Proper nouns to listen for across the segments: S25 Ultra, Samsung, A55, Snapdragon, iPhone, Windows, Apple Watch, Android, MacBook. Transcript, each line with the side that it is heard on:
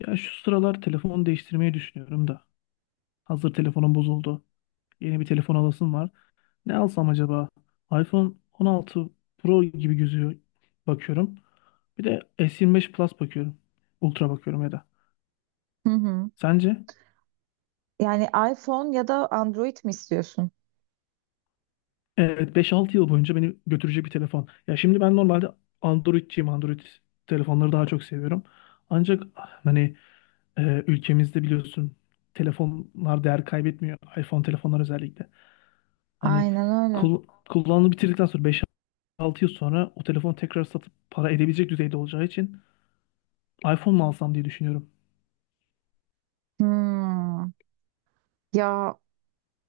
left: Ya şu sıralar telefon değiştirmeyi düşünüyorum da. Hazır telefonum bozuldu. Yeni bir telefon alasım var. Ne alsam acaba? iPhone 16 Pro gibi gözüyor bakıyorum. Bir de S25 Plus bakıyorum. Ultra bakıyorum ya da.
right: Hı hı.
left: Sence?
right: Yani iPhone ya da Android mi istiyorsun?
left: Evet, 5-6 yıl boyunca beni götürecek bir telefon. Ya şimdi ben normalde Android'ciyim. Android telefonları daha çok seviyorum. Ancak hani ülkemizde biliyorsun telefonlar değer kaybetmiyor. iPhone telefonlar özellikle. Hani
right: Aynen öyle.
left: kul kullanımı bitirdikten sonra 5-6 yıl sonra o telefonu tekrar satıp para edebilecek düzeyde olacağı için iPhone mu alsam diye düşünüyorum.
right: Hmm. Ya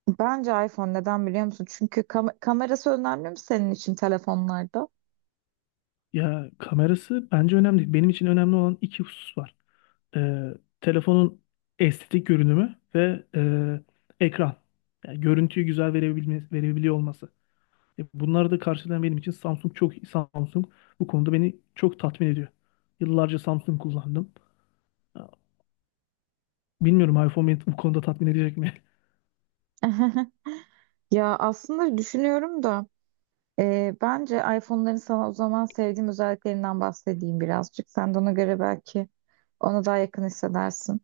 right: bence iPhone neden biliyor musun? Çünkü kamerası önemli mi senin için telefonlarda?
left: Ya kamerası bence önemli değil. Benim için önemli olan iki husus var. Ee, telefonun estetik görünümü ve ekran. Yani görüntüyü güzel verebiliyor olması. Bunları da karşılayan benim için Samsung çok iyi. Samsung bu konuda beni çok tatmin ediyor. Yıllarca Samsung kullandım. Ya, bilmiyorum, iPhone beni bu konuda tatmin edecek mi?
right: Ya aslında düşünüyorum da. Bence iPhone'ların sana o zaman sevdiğim özelliklerinden bahsedeyim birazcık. Sen de ona göre belki ona daha yakın hissedersin.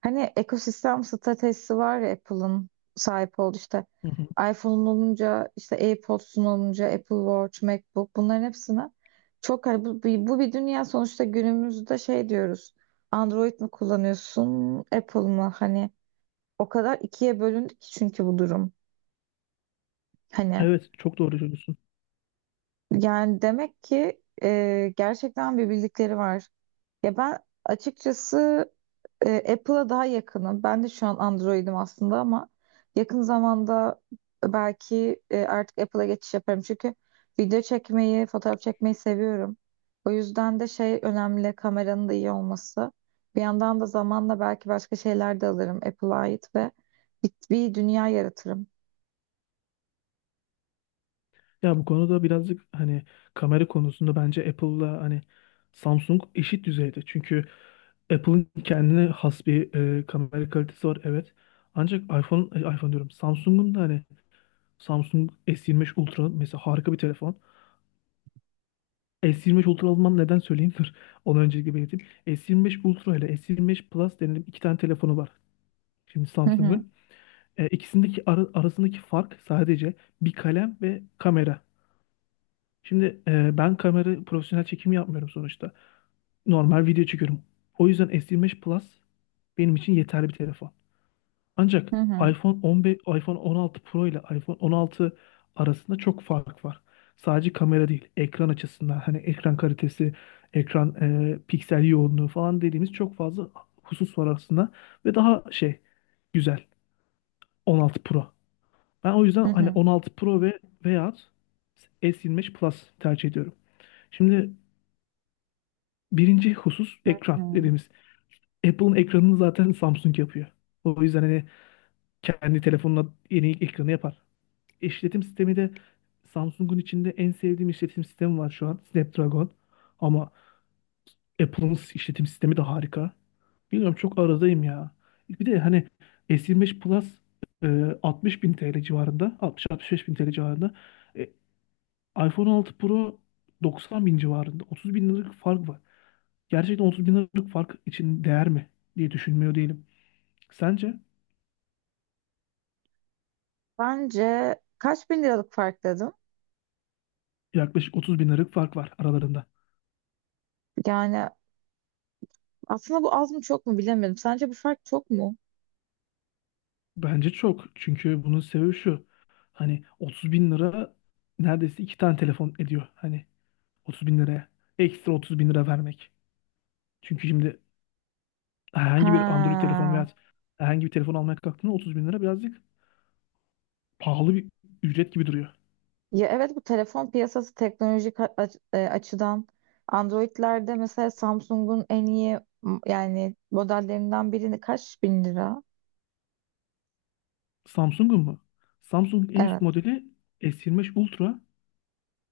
right: Hani ekosistem stratejisi var ya Apple'ın sahip olduğu işte
left: Hı hı.
right: iPhone'un olunca işte AirPods'un olunca Apple Watch, MacBook bunların hepsine çok hani bu bir dünya sonuçta günümüzde şey diyoruz. Android mi kullanıyorsun, Apple mı? Hani o kadar ikiye bölündü ki çünkü bu durum. Hani
left: Evet, çok doğru söylüyorsun.
right: yani demek ki gerçekten bir bildikleri var. Ya ben açıkçası Apple'a daha yakınım. Ben de şu an Android'im aslında ama yakın zamanda belki artık Apple'a geçiş yaparım. Çünkü video çekmeyi, fotoğraf çekmeyi seviyorum. O yüzden de şey önemli, kameranın da iyi olması. Bir yandan da zamanla belki başka şeyler de alırım Apple'a ait ve bir dünya yaratırım.
left: Ya bu konuda birazcık hani kamera konusunda bence Apple'la hani Samsung eşit düzeyde. Çünkü Apple'ın kendine has bir kamera kalitesi var, evet. Ancak iPhone diyorum. Samsung'un da hani Samsung S25 Ultra mesela harika bir telefon. S25 Ultra almam neden, söyleyeyim dur. Onu öncelikle belirteyim. S25 Ultra ile S25 Plus denilen iki tane telefonu var şimdi
right: Hı hı,
left: Samsung'un. İkisindeki arasındaki fark sadece bir kalem ve kamera. Şimdi ben kamera profesyonel çekim yapmıyorum sonuçta. Normal video çekiyorum. O yüzden S25 Plus benim için yeterli bir telefon. Ancak
right: hı hı,
left: iPhone 15, iPhone 16 Pro ile iPhone 16 arasında çok fark var. Sadece kamera değil, ekran açısından, hani ekran kalitesi, ekran piksel yoğunluğu falan dediğimiz çok fazla husus var arasında ve daha şey güzel 16 Pro. Ben o yüzden
right: hı
left: hani
right: hı,
left: 16 Pro ve veyahut S25 Plus tercih ediyorum. Şimdi birinci husus
right: hı
left: ekran
right: hı.
left: dediğimiz. Apple'ın ekranını zaten Samsung yapıyor. O yüzden hani kendi telefonuna yeni ekranı yapar. İşletim sistemi de, Samsung'un içinde en sevdiğim işletim sistemi var şu an. Snapdragon. Ama Apple'ın işletim sistemi de harika. Bilmiyorum, çok aradayım ya. Bir de hani S25 Plus 60 bin TL civarında. 60-65 bin TL civarında. E, iPhone 6 Pro 90 bin civarında. 30 bin liralık fark var. Gerçekten 30 bin liralık fark için değer mi diye düşünmüyor değilim. Sence?
right: Bence kaç bin liralık fark dedim.
left: Yaklaşık 30 bin liralık fark var aralarında.
right: Yani aslında bu az mı çok mu bilemedim. Sence bu fark çok mu?
left: Bence çok. Çünkü bunun sebebi şu. Hani 30 bin lira neredeyse iki tane telefon ediyor. Hani 30 bin liraya. Ekstra 30 bin lira vermek. Çünkü şimdi herhangi bir Android
right: Ha.
left: telefon veya herhangi bir telefon almaya kalktığında 30 bin lira birazcık pahalı bir ücret gibi duruyor.
right: Ya evet, bu telefon piyasası teknolojik açıdan Android'lerde mesela Samsung'un en iyi yani modellerinden birini kaç bin lira?
left: Samsung'un mu? Samsung en üst
right: Evet.
left: modeli S25 Ultra.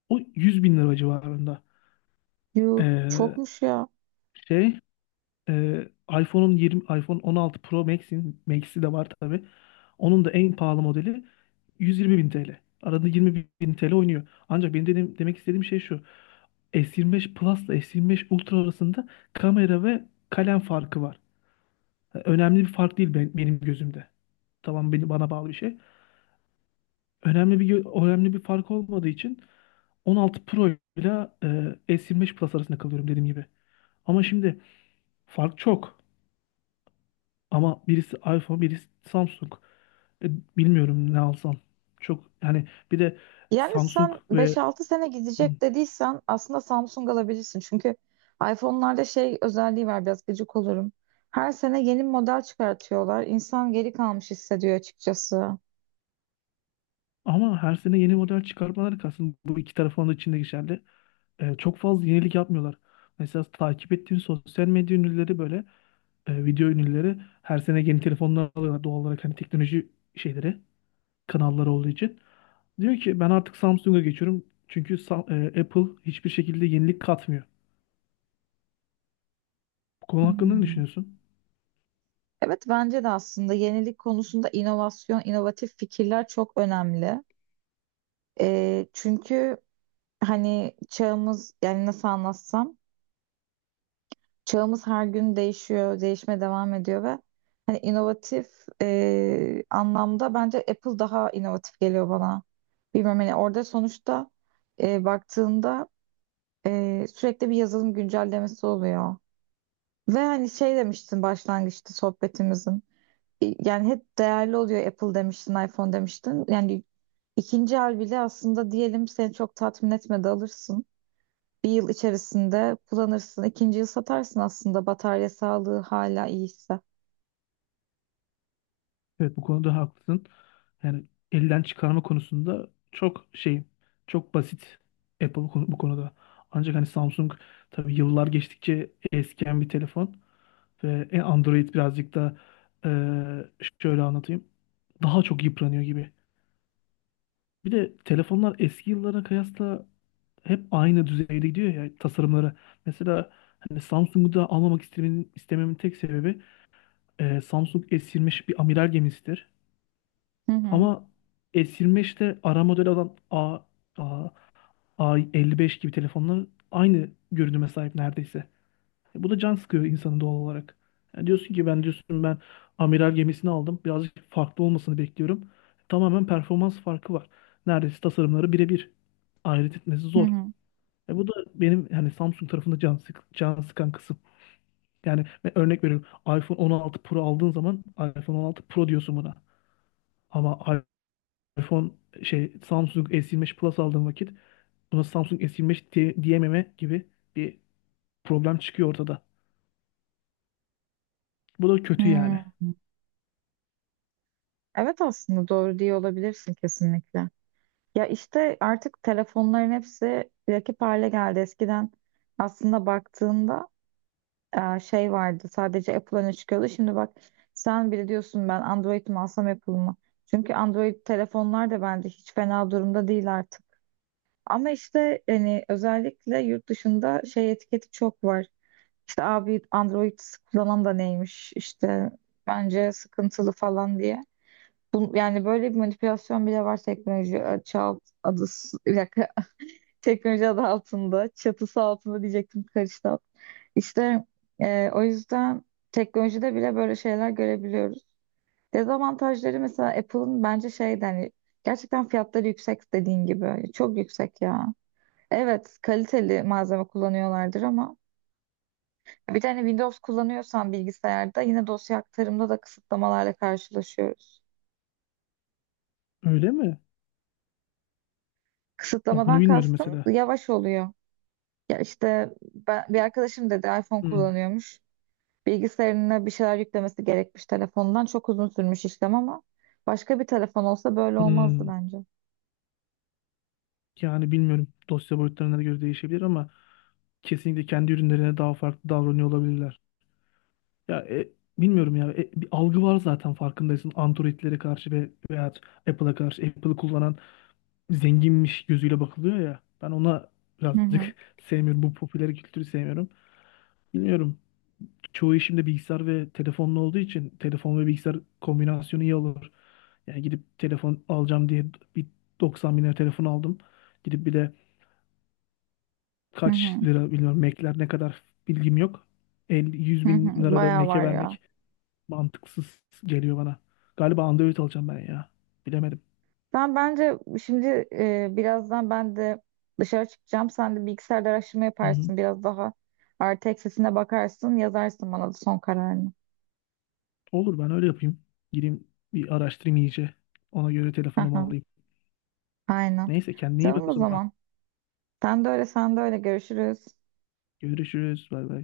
left: O 100 bin lira civarında.
right: Yuh
left: Ee,
right: çokmuş ya.
left: şey Ee, iPhone'un 20 iPhone 16 Pro Max'in Max'i de var tabii. Onun da en pahalı modeli 120 bin TL. Arada 20 bin TL oynuyor. Ancak benim dediğim, demek istediğim şey şu. S25 Plus ile S25 Ultra arasında kamera ve kalem farkı var. Önemli bir fark değil benim gözümde. Tamam, bana bağlı bir şey. Önemli bir fark olmadığı için 16 Pro ile S25 Plus arasında kalıyorum dediğim gibi. Ama şimdi fark çok. Ama birisi iPhone, birisi Samsung. E, bilmiyorum ne alsam. Çok yani bir de
right: Yani
left: Samsung
right: sen beş
left: ve.
right: altı sene
left: Hı.
right: gidecek dediysen aslında Samsung alabilirsin. Çünkü iPhone'larda şey özelliği var, biraz gıcık olurum. Her sene yeni model çıkartıyorlar. İnsan geri kalmış hissediyor açıkçası.
left: Ama her sene yeni model çıkarmaları kalsın. Bu iki tarafın da içinde geçerli. Çok fazla yenilik yapmıyorlar. Mesela takip ettiğim sosyal medya ünlüleri, böyle video ünlüleri her sene yeni telefonlar alıyorlar doğal olarak, hani teknoloji şeyleri kanalları olduğu için. Diyor ki ben artık Samsung'a geçiyorum çünkü Apple hiçbir şekilde yenilik katmıyor. Bu konu hakkında ne
right: Hmm.
left: düşünüyorsun?
right: Evet, bence de aslında yenilik konusunda inovasyon, inovatif fikirler çok önemli. Çünkü hani çağımız, yani nasıl anlatsam, çağımız her gün değişiyor, değişmeye devam ediyor ve hani inovatif anlamda bence Apple daha inovatif geliyor bana. Bilmiyorum, hani orada sonuçta baktığında sürekli bir yazılım güncellemesi oluyor. Ve hani şey demiştin başlangıçta sohbetimizin. Yani hep değerli oluyor Apple demiştin, iPhone demiştin. Yani ikinci el bile aslında diyelim seni çok tatmin etmedi, alırsın. Bir yıl içerisinde kullanırsın. İkinci yıl satarsın aslında, batarya sağlığı hala iyiyse.
left: Evet, bu konuda haklısın. Yani elden çıkarma konusunda çok şey, çok basit Apple bu konuda. Ancak hani Samsung tabii yıllar geçtikçe eskiyen bir telefon ve Android birazcık da e, şöyle anlatayım. Daha çok yıpranıyor gibi. Bir de telefonlar eski yıllara kıyasla hep aynı düzeyde gidiyor ya tasarımları. Mesela hani Samsung'u da almamak istememin tek sebebi, Samsung S25 bir amiral gemisidir.
right: Hı hı,
left: Ama S25'te ara model olan A, A55 gibi telefonlar aynı görünüme sahip neredeyse. Bu da can sıkıyor insanı doğal olarak. Yani diyorsun ki ben, diyorsun ben amiral gemisini aldım. Birazcık farklı olmasını bekliyorum. Tamamen performans farkı var. Neredeyse tasarımları birebir. Ayırt etmesi
right: hı
left: zor.
right: hı.
left: Bu da benim hani Samsung tarafında can sıkan kısım. Yani ben örnek veriyorum. iPhone 16 Pro aldığın zaman iPhone 16 Pro diyorsun buna. Ama iPhone şey Samsung S25 Plus aldığım vakit buna Samsung S25 diyememe gibi bir problem çıkıyor ortada. Bu da kötü yani.
right: Hmm. Evet, aslında doğru diye olabilirsin kesinlikle. Ya işte artık telefonların hepsi rakip hale geldi. Eskiden aslında baktığında şey vardı, sadece Apple öne çıkıyordu. Şimdi bak, sen bile diyorsun ben Android mi alsam Apple mı? Çünkü Android telefonlar da bence hiç fena durumda değil artık. Ama işte hani özellikle yurt dışında şey etiketi çok var. İşte abi Android kullanan da neymiş işte bence sıkıntılı falan diye. Bu, yani böyle bir manipülasyon bile var teknoloji çağ adı, bir dakika, teknoloji adı altında, çatısı altında diyecektim, karıştı. İşte o yüzden teknolojide bile böyle şeyler görebiliyoruz. Dezavantajları mesela Apple'ın bence şeyden hani gerçekten fiyatları yüksek dediğin gibi. Çok yüksek ya. Evet, kaliteli malzeme kullanıyorlardır ama bir tane Windows kullanıyorsan bilgisayarda yine dosya aktarımda da kısıtlamalarla karşılaşıyoruz.
left: Öyle mi? Bak bunu
right: Kısıtlamadan
left: bilmiyordum
right: kastım
left: mesela.
right: yavaş oluyor. Ya işte ben, bir arkadaşım dedi iPhone
left: Hmm,
right: kullanıyormuş. Bilgisayarına bir şeyler yüklemesi gerekmiş telefondan. Çok uzun sürmüş işlem ama başka bir telefon olsa böyle olmazdı
left: hmm.
right: bence.
left: Yani bilmiyorum. Dosya boyutlarına göre değişebilir ama kesinlikle kendi ürünlerine daha farklı davranıyor olabilirler. Ya bilmiyorum ya. Bir algı var zaten farkındaysın. Android'lere karşı veya Apple'a karşı, Apple'ı kullanan zenginmiş gözüyle bakılıyor ya. Ben ona
right: Hı hı,
left: birazcık sevmiyorum. Bu popüler kültürü sevmiyorum. Bilmiyorum. Çoğu işimde bilgisayar ve telefonla olduğu için telefon ve bilgisayar kombinasyonu iyi olur. Yani gidip telefon alacağım diye bir 90 bin lira telefon aldım. Gidip bir de
right: hı hı,
left: kaç lira bilmiyorum, Mac'ler ne kadar bilgim yok. 50, 100
right: hı
left: bin
right: hı.
left: lira da
right: Bayağı
left: Mac'e
right: var ya.
left: vermek mantıksız geliyor bana. Galiba Android alacağım ben ya. Bilemedim.
right: Ben bence şimdi birazdan ben de dışarı çıkacağım. Sen de bilgisayarda araştırma
left: Hı hı.
right: yaparsın. Biraz daha artı eksisine bakarsın. Yazarsın bana da son kararını.
left: Olur, ben öyle yapayım. Gireyim bir araştırayım iyice. Ona göre telefonumu
right: Aha,
left: alayım.
right: aynen.
left: Neyse, kendine iyi bak
right: Tamam
left: o
right: o
left: zaman.
right: zaman. Sen de öyle, sen de öyle. Görüşürüz.
left: Görüşürüz. Bay bay.